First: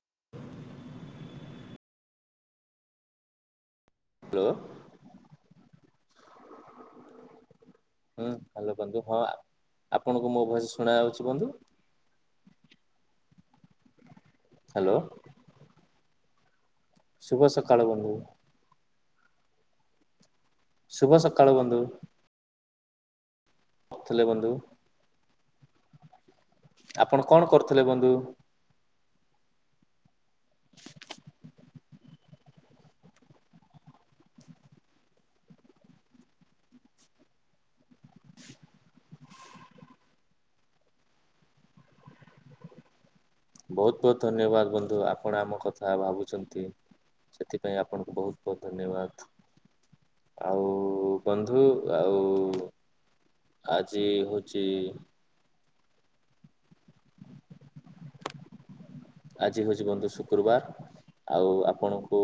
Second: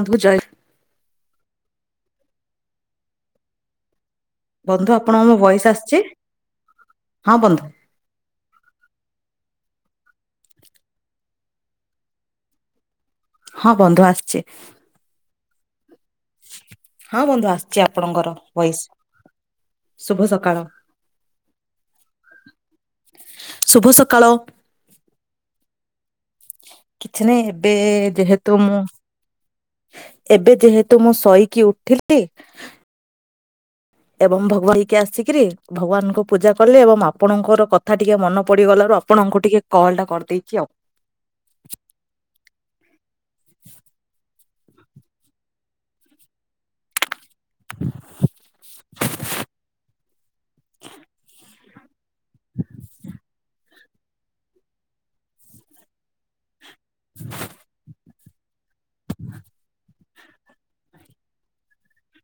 ଅନ୍ଧୁଜାଏ hello ବନ୍ଧୁ ଆପଣଙ୍କୁ ମୋ ଭଏସ ଆସୁଛି? ହୁଁ ହ୍ୟାଲୋ ବନ୍ଧୁ ହଁ ଆ ଆପଣଙ୍କୁ ମୋ ଭୟସ ଶୁଣାଜାଉଛି ବନ୍ଧୁ? ହଁ ବନ୍ଧୁ ଆସୁଛି। ହ୍ୟାଲୋ। ହଁ ଶୁଭ ବନ୍ଧୁ ସକାଳ ଆସୁଛି ବନ୍ଧୁ ଆପଣଙ୍କର ଭଏସ ଶୁଭସକାଳ। ଶୁଭ ସକାଳ ବନ୍ଧୁ। ଶୁଭ ଥିଲେ ସକାଳ। ବନ୍ଧୁ ଆପଣ କିଛି କଣ ନାହିଁ ଏବେ କରୁଥିଲେ ବନ୍ଧୁ? ଯେହେତୁ ମୁଁ ଏବେ ଯେହେତୁ ମୁଁ ଶୋଇକି ଉଠିଲି ଏବଂ ଭଗବାନ୍ ଧୋଇ ହେଇକି ଆସିକିରି ଭଗବାନଙ୍କୁ ପୂଜା କଲି। ଏବଂ ଆପଣଙ୍କର କଥା ଟିକେ ମନେ ପଡିଗଲା ଆପଣଙ୍କୁ ଟିକେ କଲ ଟା କରିଦେଇଛି ଆଉ। ବହୁତ ବହୁତ ଧନ୍ୟବାଦ ବନ୍ଧୁ ଆପଣ ଆମ କଥା ଭାବୁଛନ୍ତି। ସେଥିପାଇଁ ଆପଣଙ୍କୁ ବହୁତ ବହୁତ ଧନ୍ୟବାଦ। ଆଉ ବନ୍ଧୁ ଆଉ ସ୍ପଷ୍ଟ ଶୁଭୁନି। ଆଜି ହଉଛି ? ଆଜି ହଉଛି ବନ୍ଧୁ ଶୁକ୍ରୁବାର ଆଉ ଆପଣଙ୍କୁ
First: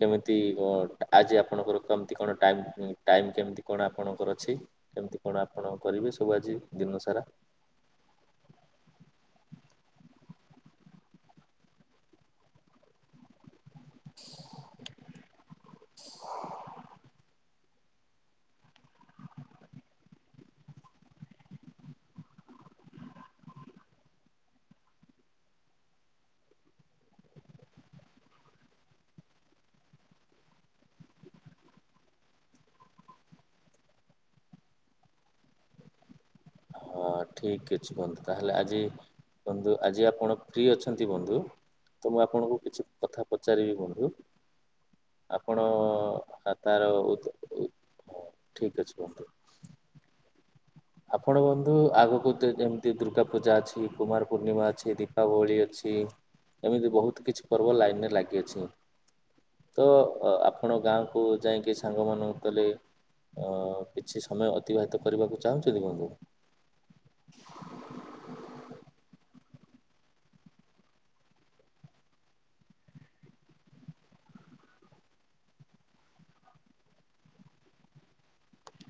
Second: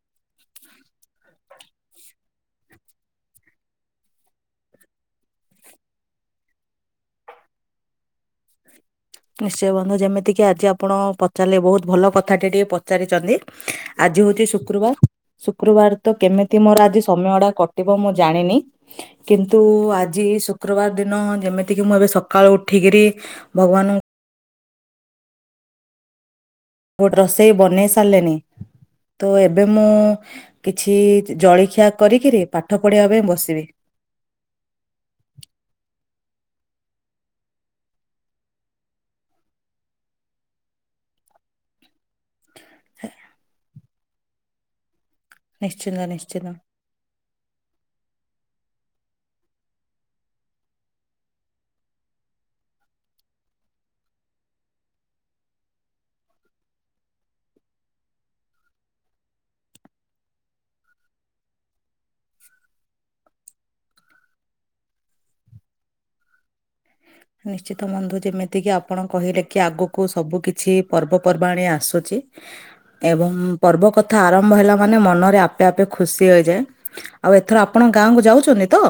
କେମିତି କଁ ଆଜି ଆପଣଙ୍କର କେମତି କଣ ଟାଇମ୍ ଟାଇମ୍ କେମିତି କଣ ଆପଣଙ୍କର ଅଛି? କେମତି କଣ ଆପଣ କରିବେ ସବୁ ଆଜି ଦିନ ସାରା। ? ନିଶ୍ଚନ୍ତ ବନ୍ଧୁ ଯେମିତିକି ଆଜି ଆପଣ ପଚାରିଲେ ବହୁତ ଭଲ କଥା ଟେ ଟିକେ ପଚାରିଚନ୍ତି ଆ ଆଜି ହେଉଛି ଶୁକ୍ରବାର ଶୁକ୍ରବାର ତ କେମିତି ମୋର ଆଜି ସମୟଟା କଟିବ ମୁଁ ଜାଣିନା କିନ୍ତୁ ଆଜି ଶୁକ୍ରବାର ଦିନ ଯେମିତିକି ମୁଁ ଏବେ ସକାଳୁ ଉଠିକିରି ଭଗବାନଙ୍କୁ ବଟ ରୋଷେଇ ବନେଇ ସାରିଲିନି ତ ଏବେ ମୁଁ କିଛି ଜଳଖିଆ କରିକିରି ପାଠ ପଢେଇିବା ପାଇଁ ବସିବି।? ହଁ ଠିକ ଅଛି ବନ୍ଧୁ ତାହେଲେ ଆଜି ବନ୍ଧୁ ଆଜି ଆପଣ ଫ୍ରି ଅଛନ୍ତି ବନ୍ଧୁ ତ ମୁଁ ଆପଣଙ୍କୁ କିଛି କଥା ପଚାରିବି ବନ୍ଧୁ। ଆପଣ ନିଶ୍ଚିନ୍ତ ନିଶ୍ଚିନ୍ତ ଆ ତାର ଉତ୍ତ ହ ଠିକ ଅଛି ବନ୍ଧୁ। ଆପଣ ବନ୍ଧୁ ଆଗକୁ ତ ଯେମିତି ଦୁର୍ଗା ପୂଜା ଅଛି କୁମାର ପୂର୍ଣ୍ଣିମା ଅଛି ଦୀପାବଳି ଅଛି ଛି ଏମିତି ବହୁତ କିଛି ପର୍ବ ଲାଇନରେ ଲାଗିଅଛି ତ ଆପଣ ଗାଁ କୁ ଯାଇଁକି ସାଙ୍ଗ ମାନଙ୍କୁ ଗଲେ ଅ କିଛି ସମୟ ଅତିବାହିତ କରିବାକୁ ଚାହୁଁଛନ୍ତି ବନ୍ଧୁ? ନିଶ୍ଚିତ ବନ୍ଧୁ ଯେମିତି କିି ଆପଣ କହିଲେ କି ଆଗକୁ ସବୁ କିଛି ପର୍ବପର୍ବାଣି ଆସୁଛି ଏବଂ ପର୍ବ କଥା ଆରମ୍ଭ ମହିଳା ମାନେ ମନରେ ଆପେ ଆପେ ଖୁସି ହୋଇଯାଏ ଆଉ ଏଥର ଆପଣ ଗାଁ କୁ ଯାଉଛନ୍ତି ତ??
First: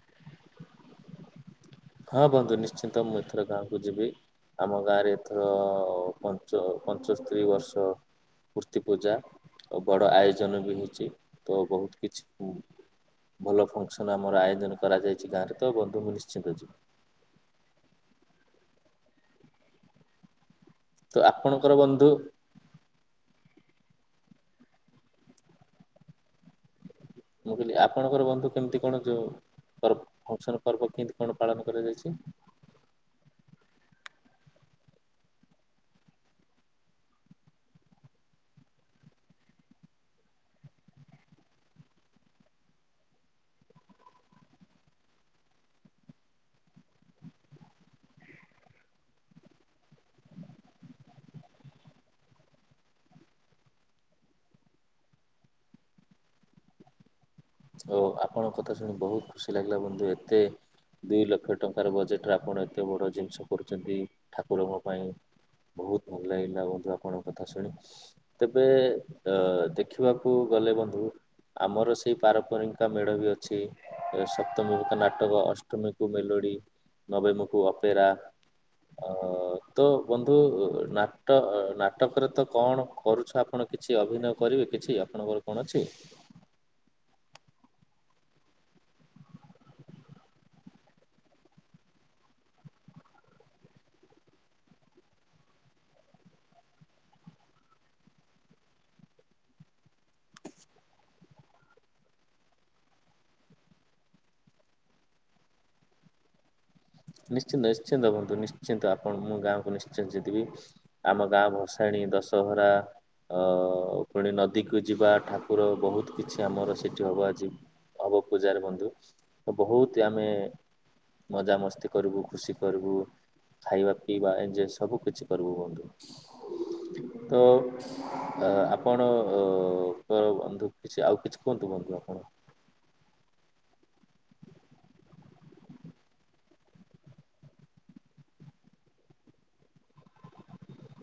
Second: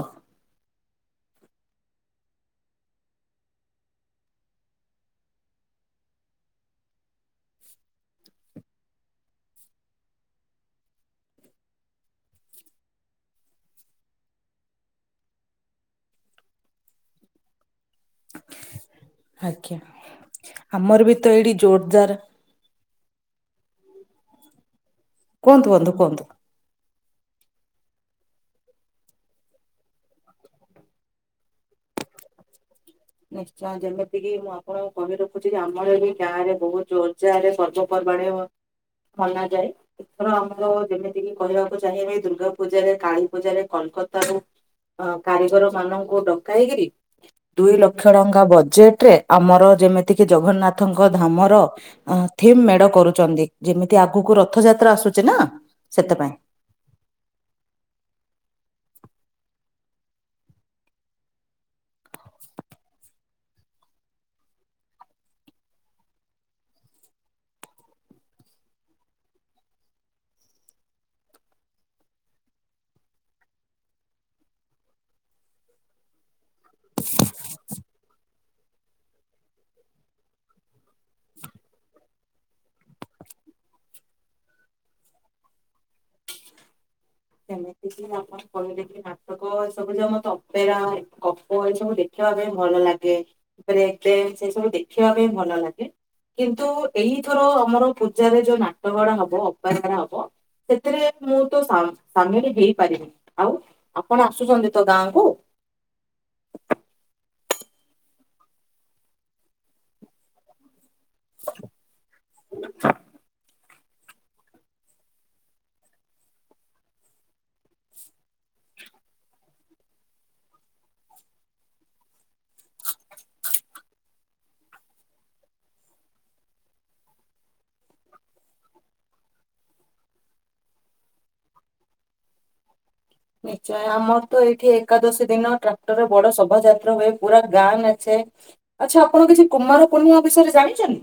ହଁ ବନ୍ଧୁ ନିଶ୍ଚିନ୍ତ ମୁଁ ଏଥର ଗାଁକୁ ଯିବି। ଆମ ଗାଁରେ ଏଥର ପଞ୍ଚ ପଞ୍ଚସ୍ତରୀ ବର୍ଷ ମୂର୍ତ୍ତିୀ ପୂଜା ଓ ବଡ଼ ଆୟୋଜନ ବି ହେଇଛି ତ ବହୁତ କିଛି ଭଲ ଫଙ୍କସନ ଆମର ଆୟୋଜନ କରାଯାଇଛି ଗାଁ ରେ ତ ମୁଁ ବନ୍ଧୁ ନିଶ୍ଚିନ୍ତ ଯିବ। ଆଜ୍ଞା ଆମର ବି ତ ଏଇଠି ଆପଣଙ୍କର ବନ୍ଧୁ ଜୋରଦାର କୁହନ୍ତୁ ବନ୍ଧୁ କୁହନ୍ତୁ। ମୁଁ କହିଲି ଆପଣଙ୍କର ବନ୍ଧୁ କେମିତି କଣ ଯୋଉ ଙ୍କର‌ ଫଙ୍କସନ ପର୍ବ କେମିତି କଣ ପାଳନ କରାଯାଇଛି? ନିଶ୍ଚୟ ଯେମିତିକି ମୁଁ ଆପଣଙ୍କୁ କହି ରଖୁଛି ଯେ ଆମର ବି ଗାଁ ରେ ବହୁତ ଯୋର୍ ଯାର୍ ରେ ପର୍ବ ପର ପଡେ ଓ ମନାଯାଏ ଏଥର ଆମର ଯେମିତିକି କହିବାକୁ ଚାହିଁବି ଦୁର୍ଗା ପୂଜାରେ, କାଳୀ ପୂଜାରେ କଲ କତାକୁ‌ ଅ କାରିଗର ମାନଙ୍କୁ ଡକାଇକିରି ଦୁଇ ଲ ଲକ୍ଷ ଟଙ୍କା ବଜେଟରେ ଆମର ଯେମିତି କି ଜଗନ୍ନାଥଙ୍କ ଧାମର ଥିମ୍ ମେଢ କରୁଚନ୍ତି ଯେମିତି ଆଗକୁ ରଥ ଯାତ୍ରା ଆସୁଛି ନା ସେଥିପାଇଁ। ଓ ଆପଣଙ୍କ କଥା ଶୁଣି ବହୁତ ଖୁସି ଲାଗିଲା ବନ୍ଧୁ ଏତେ ଦୁଇ ଲକ୍ଷ ଟଙ୍କାର ବଜେଟରେ ଆପଣ ଏତେ ବଡ଼ ଜିନିଷ କରୁଛନ୍ତି ଠାକୁରଙ୍କ ପାଇଁ। ବହୁତ ଭଲ ଲାଗିଲା ବନ୍ଧୁ ଆପଣଙ୍କ କଥା ଶୁଣି ତେବେ ଅ ଦେଖିବାକୁ ଗଲେ ବନ୍ଧୁ ଆମର ସେଇ ପାରମ୍ପାରିକା ମେଢ ବି ଅଛି ଏ ସପ୍ତମୀକୁ ନାଟକ ଅଷ୍ଟମୀକୁ ମେଲୋଡ଼ି ନବେମୁକୁ ଅପେରା ଅ ତ ବନ୍ଧୁ ନାଟ ନାଟକରେ ତ କଣ କରୁଛ ଆପଣ କିଛି ଅଭିନୟ କରି ବି କିଛି ଆପଣଙ୍କର କଣ ଅଛି। ସେମିତି କି ଆପଣ କହିଲେ କିି ନାଟକ ଏ ସବୁ ଯ ମତ ଅପେରା ଏ ଗପ ଏ ସବୁ ଦେଖିବା ପାଇଁ ଭଲ ଲାଗେ ତାପରେ ଏତେ ସେ ସବୁ ଦେଖିବା ପାଇଁ ଭଲ ଲାଗେ। କିନ୍ତୁ ଏଇଥର ଆମର ପୂଜାରେ ଯୋଉ ନାଟକ ଟା ହବ ଅପରା ହବ ସେଥିରେ ମୁଁ ତ ସା ସାମିଲ ହେଇପାରିବି ଆଉ ଆପଣ ଆସୁଛନ୍ତି ତ ଗାଁକୁ। ନିଶ୍ଚିନ୍ତ ନିଶ୍ଚିନ୍ତ ହୁଅନ୍ତୁ ନିଶ୍ଚିନ୍ତ ଆପଣ ମୁଁ ଗାଁକୁ ନିଶ୍ଚିନ୍ତ ଜିତିବି ଆମ ଗାଁ ଭସାଣି ଦଶହରା ଅ ପୁଣି ନଦୀକୁ ଯିବା ଠାକୁର ବହୁତ କିଛି ଆମର ସେଠି ହବ ଆଜି ହବ ପୂଜାରେ ବନ୍ଧୁ ତ ବହୁତ ଆମେ ମଜାମସ୍ତି କରିବୁ ଖୁସି କରିବୁ ଖାଇବା ପିଇବା ଏଞଜୟ ସବୁ କିିଛି କରିବୁ ବନ୍ଧୁ। ତ ଅ ଆ ଆପଣ ଅ ଙ୍କର ବନ୍ଧୁ କିଛି ଆଉ କିଛି କୁହନ୍ତୁ। ବନ୍ଧୁ ଆପଣ। ନିଶ୍ଚୟ ଆମର ତ ଏଇଠି ଏକାଦଶୀ ଦିନ ଟ୍ରାକ୍ଟରରେ ବଡ ଶୋଭାଯାତ୍ରା ହୁଏ ପୁରା ଗାଁ ନାଚେ। [unintelligible] ଆଚ୍ଛା ଆପଣ କିଛି କୁମାର ପୂର୍ଣ୍ଣିମା ବିଷୟରେ ଜାଣିଛନ୍ତି।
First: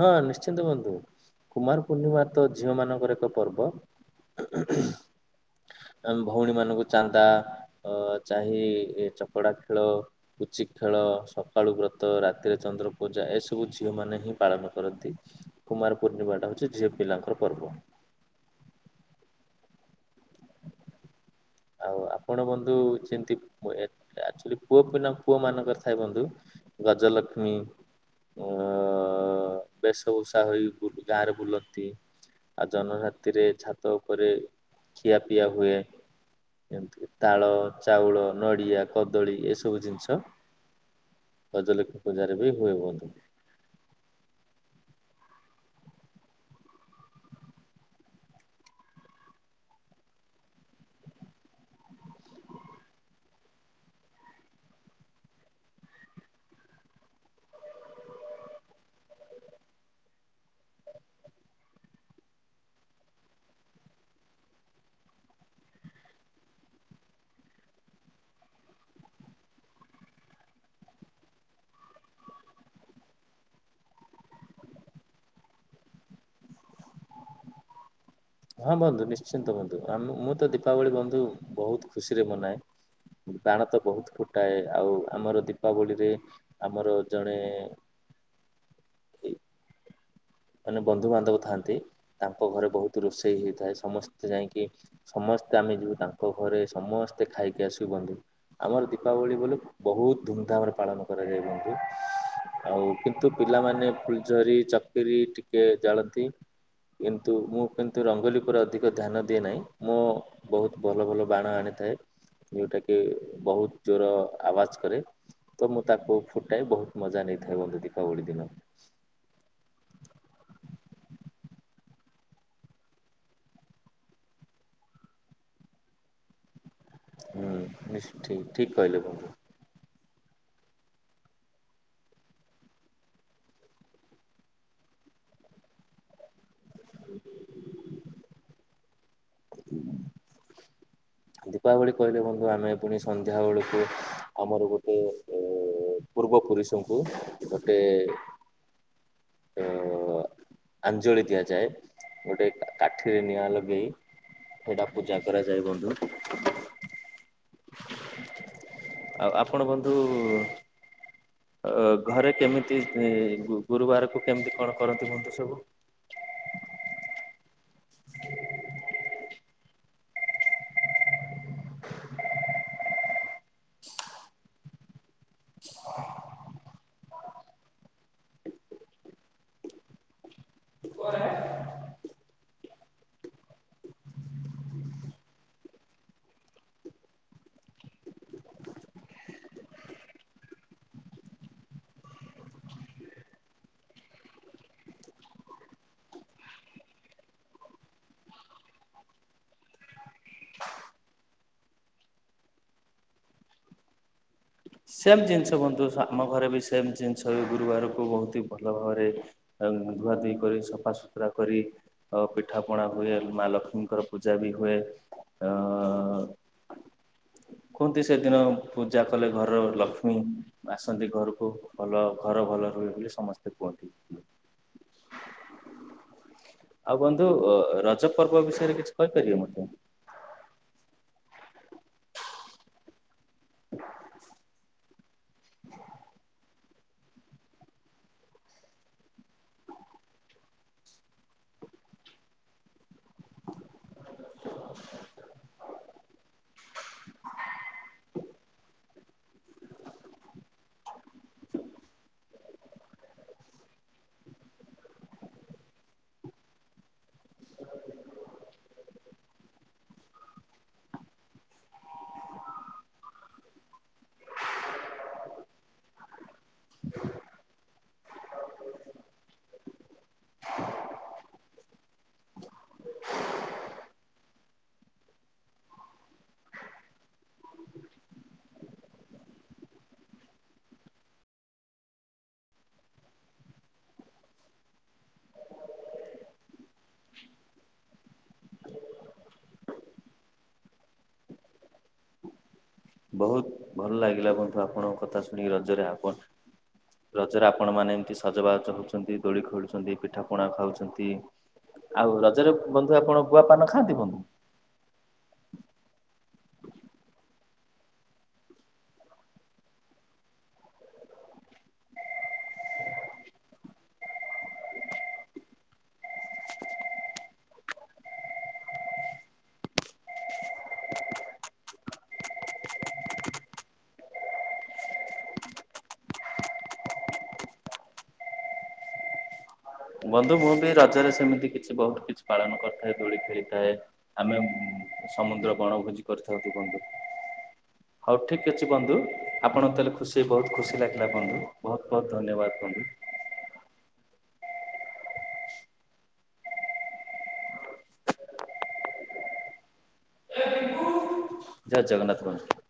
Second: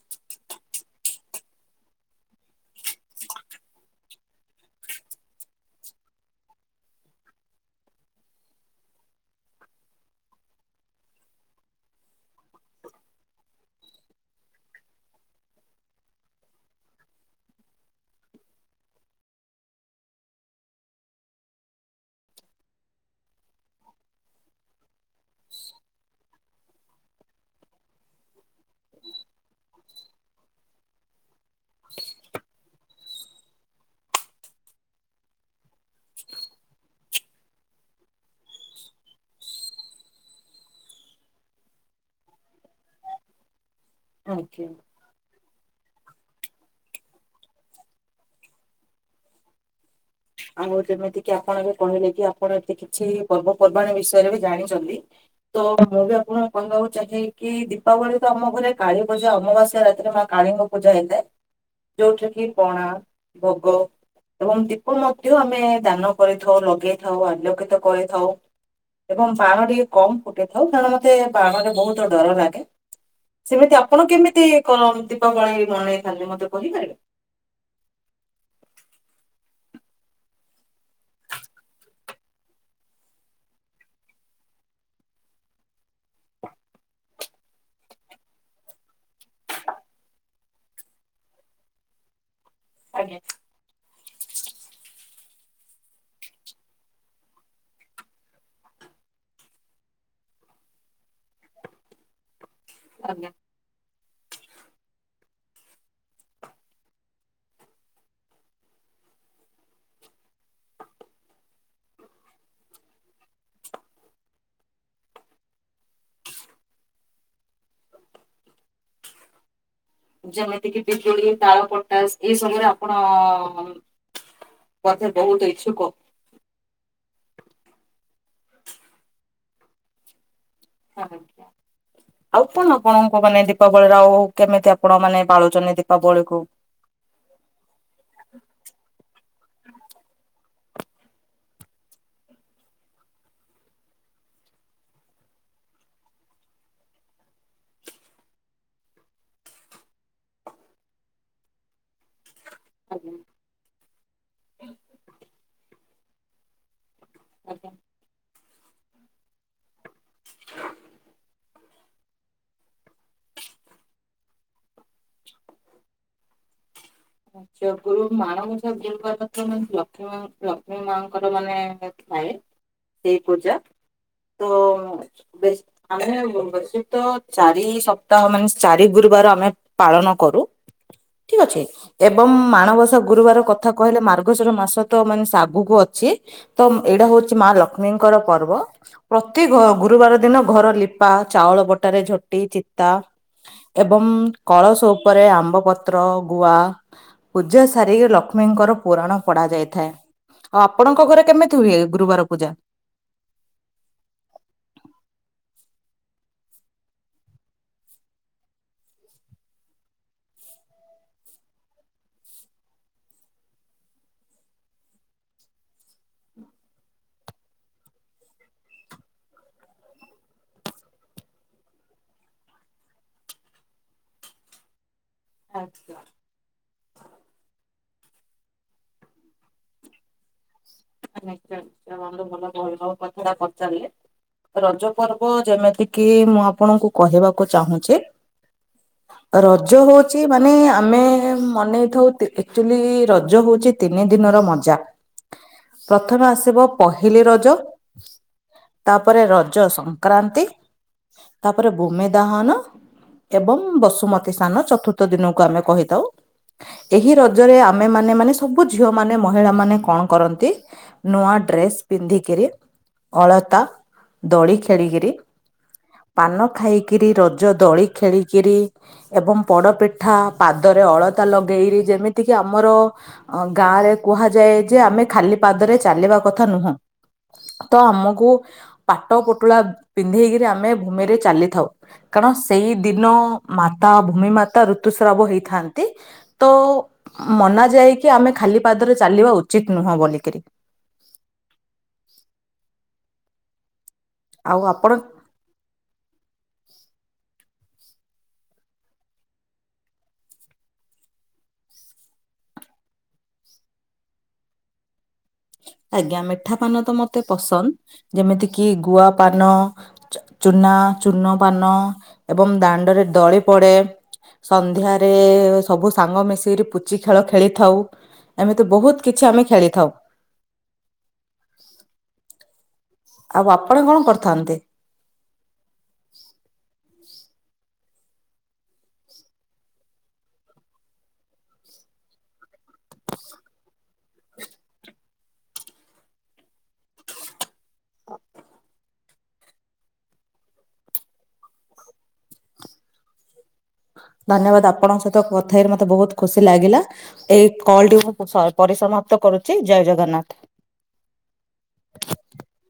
ହଁ ନିଶ୍ଚିନ୍ତ ବନ୍ଧୁ କୁମାର ପୂର୍ଣ୍ଣିମା ତ ଝିଅମାନଙ୍କର ଏକ ପର୍ବ। ଆ ଭଉଣୀ ମାନଙ୍କୁ ଚାନ୍ଦା ଅ ଚାହିଁ ଚକଡା ଖେଳ, ପୁଚି ଚି ଖେଳ ସକାଳୁ ବ୍ରତ ରାତିରେ ଚନ୍ଦ୍ରପୂଜା ଏସବୁ ଝିଅମାନେ ହିଁ ପାଳନ କରନ୍ତି କୁମାର ପୂର୍ଣ୍ଣିମା ଟା ହଉଛି ଝିଅ ପିଲାଙ୍କ ପର୍ବ। ଆଉ ଆପଣ ବନ୍ଧୁ ଯେମିତି ପ ଏ ଆଶ୍ଚୁଲି ପୁଅ ପିନାଙ୍କ ପୁଅମାନଙ୍କର ଥାଏ ବନ୍ଧୁ ଗଜଲକ୍ଷ୍ମୀ। ଅ ବେଶଭୂଷା ହୋଇ ବୁ‌ ଗାଁରେ ବୁଲନ୍ତି। ଆଉ ଜହ୍ନ ରାତିରେ ଛାତ ଉପରେ ଖିଆପିଆ ହୁଏ। ଏମିତି ତାଳ, ଚାଉଳ, ନଡିଆ, କଦଳୀ ଏସବୁ ଜିନିଷ ଅଜଲିଖ ପୂଜାରେ ବି ହୁଏ ବନ୍ଧୁ। ଆଜ୍ଞା। ଆଉ ଯେମିତି କି ଆପଣ ବି କହିଲେ କି ଆପଣ ଏ କିଛି ପର୍ବପର୍ବାଣ ବିଷୟରେ ବି ଜାଣିଛନ୍ତି ତ ତ ମୁଁ ବି ଆପଣଙ୍କୁ କହିବାକୁ ଚାହେଁ କି ଦୀପାବଳି ତ ଆମ ଘରେ କାଳୀ ପଜା ଅମବାସ୍ୟା ରାତିରେ ମା କାଳୀ ଙ୍କ ପୂଜା ହେଇଥାଏ ଯୋଉଠି କି ପଣା, ଭୋଗ ଏବଂ ଦୀପ ମଧ୍ୟ ଧ୍ୟ ଆମେ ଦାନ କରିଥାଉ ଲଗେଇଥାଉ ଆଲୋକିତ କରିଥାଉ। ଏବଂ ବାଣ ଟିକେ କମ ଫୁଟି ଥାଉ କାରଣ ମତେ ବାଣରେ ବହୁତ ଡର ଲାଗେ। ସେମିତି ଆପଣ କେମିତି କଣ ଦୀପାବଳି ମନେଇଥାନ୍ତି, ମତେ କହିପାରିବେ। [inaudible] ହଁ ବନ୍ଧୁ ନିଶ୍ଚିନ୍ତ ବନ୍ଧୁ ମୁଁ ତ ଦୀପାବଳି ବନ୍ଧୁ ବହୁତ ଖୁସିରେ ମନାଏ। ପ୍ରାଣ ତ ବହୁତ ଫୁଟାଏ। ଆଉ ଆମର ଦୀପାବଳିରେ ଆମର ଜଣେ [inaudible] ମାନେ ବନ୍ଧୁବାନ୍ଧବ ଥାନ୍ତି। ତାଙ୍କ ଘରେ ବହୁତ ଆଜ୍ଞା ରୋଷେଇ ହେଇଥାଏ। ସମସ୍ତେ ଯାଇକି ସମସ୍ତେ ଆମେ ଯିବୁ ତାଙ୍କ ଘରେ ସମସ୍ତେ ଖାଇକି ଆସିବୁ ବନ୍ଧୁ ଆମର ଦୀପାବଳି ବୋଲେ ବହୁତ ଧୁମଧାମରେ ପାଳନ କରାଯାଏ ବନ୍ଧୁ। ଆଉ ଆଜ୍ଞା। କିନ୍ତୁ ପିଲାମାନେ ଫୁଲଝରି, କିରି ଟିକେ ଜାଳନ୍ତି। କିନ୍ତୁ ମୁଁ କିନ୍ତୁ ରଙ୍ଗୋଲି ଉପରେ ଅଧିକ ଧ୍ୟାନ ଦିଏ ନାହିଁ। ମୁଁ ବହୁତ ଭଲ ଭଲ ବାଣ ଆଣି ଥାଏ। ଯୋଉଟା କି ବହୁତ ଜୋର ଆବାଜ କରେ ତ ମୁଁ ତାକୁ ଫୁଟାଏ ବହୁତ ମଜା ନେଇଥାଏ ବନ୍ଧୁ ଦୀପାବଳି ଦିନ। [inaudible] ଯେମିତି କିି ବିଜୁଳି, ତାଳ ପଟାସ ଏଇ ସବୁରେ ଆପଣ ବୋଧେ ବହୁତ ଇଚ୍ଛୁକ। ହୁଁ ନି ଠି ଠିକ କହିଲେ ବନ୍ଧୁ। [unintelligible] ଆଉ କଣ ଆପଣଙ୍କୁ ମାନେ ଦୀପାବଳିର ଆଉ କେମିତି ଆପଣ ମାନେ ପାଳୁଛନ୍ତି ଦୀପାବଳିକୁ। [inaudible] [inaudible] ଦୀପାବଳି କହିଲେ ବନ୍ଧୁ ଆମେ ପୁଣି ସନ୍ଧ୍ୟାବେଳକୁ ଆମର ଗୋଟେ ଏ ପୂର୍ବ ପୁରୁଷଙ୍କୁ ଗୋଟେ ତ ଆଞ୍ଜଳି ଦିଆଯାଏ। ଗୋଟେ ଆଜ୍ଞା କାଠିରେ ନିଆଁ ଲଗେଇ ଏଇଟା ପୂଜା କରାଯାଏ ବନ୍ଧୁ। ଆଜ୍ଞା। ଆଉ ଆପଣ ବନ୍ଧୁ ଅ ଘରେ କେମିତି ଇ ଗୁ ଗୁରୁବାରକୁ କେମିତି କଣ କରନ୍ତି ବନ୍ଧୁ ସବୁ? [inaudible] ଆଛା ଗୁରୁ ମାଣବସା ଗୁରୁବାର ତ ମାନେ ଲକ୍ଷ୍ମୀମା ଲକ୍ଷ୍ମୀମାଆଙ୍କର ମାନେ ଏ ଥାଏ ସେଇ ପୂଜା ତ ବେଶ୍ ଆମେ ବ ବେଶିତ ଚାରି ସପ୍ତାହ ମାନେ ଚାରି ଗୁରୁବାର ଆମେ ପାଳନ କରୁ। ଠିକଅଛି। ଏବଂ ମାଣବସା ଗୁରୁବାର କଥା କହିଲେ ମାର୍ଗଶିର ମାସ ତ ମାନେ ସେ ଆଗକୁ ଅଛି ତ ଏ ଏଇଟା ହୋଉଚି ମା ଲକ୍ଷ୍ମୀଙ୍କର ପର୍ବ। ପ୍ରତି ଘ ଗୁରୁବାର ଦିନ ଘର ଲିପା ଚାଉଳ ବଟାରେ ଝୋଟି ଚିତା ଏବମ୍ କଳସ ଉପରେ ଆମ୍ବପତ୍ର, ଗୁଆ ପୂଜା ସାରିକି ଲକ୍ଷ୍ମୀଙ୍କର ପୁରାଣ ପଡାଯାଇଥାଏ। ଆଉ ଆପଣଙ୍କ ଘରେ କେମିତି ହୁଏ ଗୁରୁବାର ପୂଜା? ସେମ ଜିନିଷ ବନ୍ଧୁ ସ ଆମ ଘରେ ବି ସେମ ଜିନିଷ ବି ଗୁରୁବାରକୁ ବୋହୁତ ଭଲ ଭାବରେ ଏ ଧୁଆ ଧୁଇ କରି, ସଫାସୁତୁରା କରି, ଅ ପିଠା ପଣା ହୁଏ, ମା ଲକ୍ଷ୍ମୀଙ୍କର ପୂଜା ବି ହୁଏ। ଏ ଅ [inaudible] କୁହନ୍ତି ସେଦିନ ପୂଜା କଲେ ଘରର ଲକ୍ଷ୍ମୀ ଆସନ୍ତି ଘରକୁ ଭଲ ଘର ଭଲ ରୁହେ ବୋଲି ସମସ୍ତେ କୁହନ୍ତି। [inaudible] ଆଚ୍ଛା ଆଉ ବନ୍ଧୁ ଅ ର ଜ ପର୍ବ ବିଷୟରେ କିଛି କହିପାରିବେ ମତେ। ନିଶ୍ଚୟ ନିଶ୍ଚୟ ବନ୍ଧୁ ଭଲ [unintelligible] ଯୋଉ କଥାଟା ପଚାରିଲେ। ରଜ ପର୍ବ ଯେମିତି କିି ମୁଁ ଆପଣଙ୍କୁ କହିବାକୁ ଚାହୁଁଚି ରଜ ହୋଉଚି ମାନେ ଆମେ ମନେଇଥାଉ ତି ଏକଚୋଲି ରଜ ହୋଉଚି ତିନି ଦିନ। ର ମଜା ପ୍ରଥମେ ଆସିବ ପହିଲି ରଜ। ତାପରେ ରଜ ସଂକ୍ରାନ୍ତି ତାପରେ ଭୂମି ଦାହନ ଏବଂ ବସୁମତୀ ସ୍ନାନ ଚତୁର୍ଥ ଦିନକୁ ଆମେ କହିଥାଉ। ଏହି ରଜରେ ଆମେମାନେ ମାନେ ସବୁ ଝିଅମାନେ ମହିଳାମାନେ କଣ କରନ୍ତି? ନୂଆ ଡ୍ରେସ ପିନ୍ଧିକିରି ଅଳତା ଦୋଳି ଖେଳିକିରି ପାନ ଖାଇକିରି, ରଜ ଦୋଳି ଖେଳିକିରି ଏବଂ ପୋଡ ପିଠା ପାଦ ରେ ଅଳତା ଲଗେଇରି ଯେମତି ଆମର ଅଁ ଗାଁରେ କୁହାଯାଏ ଯେ ଆମେ ଖାଲି ପାଦରେ ଚାଲିବା କଥା ନୁହଁ। ତ ଆମକୁ ପାଟ ପୁଟୁଳା ପିନ୍ଧେଇକିରି ଆମେ ଭୂମିରେ ଚାଲିଥାଉ କାର୍ କାରଣ ସେହି ଦିନ ମାତା ଭୂମି ମାତା ଋତୁସ୍ରାବ ହେଇଥାନ୍ତି ତ ମନା ଯାଏକି ଆମେ ଖାଲି ପାଦରେ ଚାଲିବା ଉଚିତ୍ ନୁହଁ ବୋଲି କିରି ବୋହୁତ ଭଲ ଲାଗିଲା ବନ୍ଧୁ ଆପଣଙ୍କ କଥା ଶୁଣିକି ରଜରେ ଆପଣ ରଜରେ ଆ ଆପଣ ମାନେ ଏମତି ସଜବାଜ ହୋଉଛନ୍ତି ଦୋଳି ଖେଳୁଛନ୍ତି ପିଠା ପଣା ଖାଉଛନ୍ତି। ଆଉ ରଜରେ ବନ୍ଧୁ ଆପଣ ଗୁଆପାନ ଖାଆନ୍ତି ବନ୍ଧୁ? [inaudible] ଆଜ୍ଞା ମିଠାପାନ ତ ମତେ ପସନ୍ଦ ଯେମିତି କି ଗୁଆପାନ ଚ ଚୂନ୍ ନା ଚୂନ ପାନ ଏବଂ ଦାଣ୍ଡରେ ଦଳି ପଡେ। ସନ୍ଧ୍ୟାରେ ସବୁ ସାଙ୍ଗ ମିଶିକିରି ପୁଚି ଖେଳ ଖେଳିଥାଉ। ଏମିତି ବହୁତ କିଛି ଆମେ ଖେଳିଥାଉ। ଆଉ ଆପଣ କଣ କରିଥାନ୍ତେ। ବନ୍ଧୁ ମୁଁ ବି ରଜରେ ସେମିତି କିଛି ବହୁତ କିଛି ପାଳନ କରିଥାଏ ଦୂଳି ଖେଳିଥାଏ ଆମେ ସମୁଦ୍ର ବଣଭୋଜି କରିଥାଉନ୍ତୁ କହନ୍ତୁ। [inaudible] ହଉ ଠିକ୍ ଅଛି ବନ୍ଧୁ ଆପଣତେଲେ ଖୁସି ବହୁତ ଖୁସି ଲାଗିଲା ବନ୍ଧୁ ବହୁତ ବହୁତ ଧନ୍ୟବାଦ ବନ୍ଧୁ। ଁ [unintelligible] ଧନ୍ୟବାଦ ଆପଣଙ୍କ ସହିତ କଥେଇରେ ମତେ ବହୁତ ଖୁସି ଲାଗିଲା ଏଇ କଲ୍ ଟି ମୁ ପରିଶ୍ରମ। ପ୍ରତ କରୁଛି ଜୟ ଜଗନ୍ନାଥ ୍। ଜୟ ଜଗନ୍ନାଥ ବନ୍ଧୁ।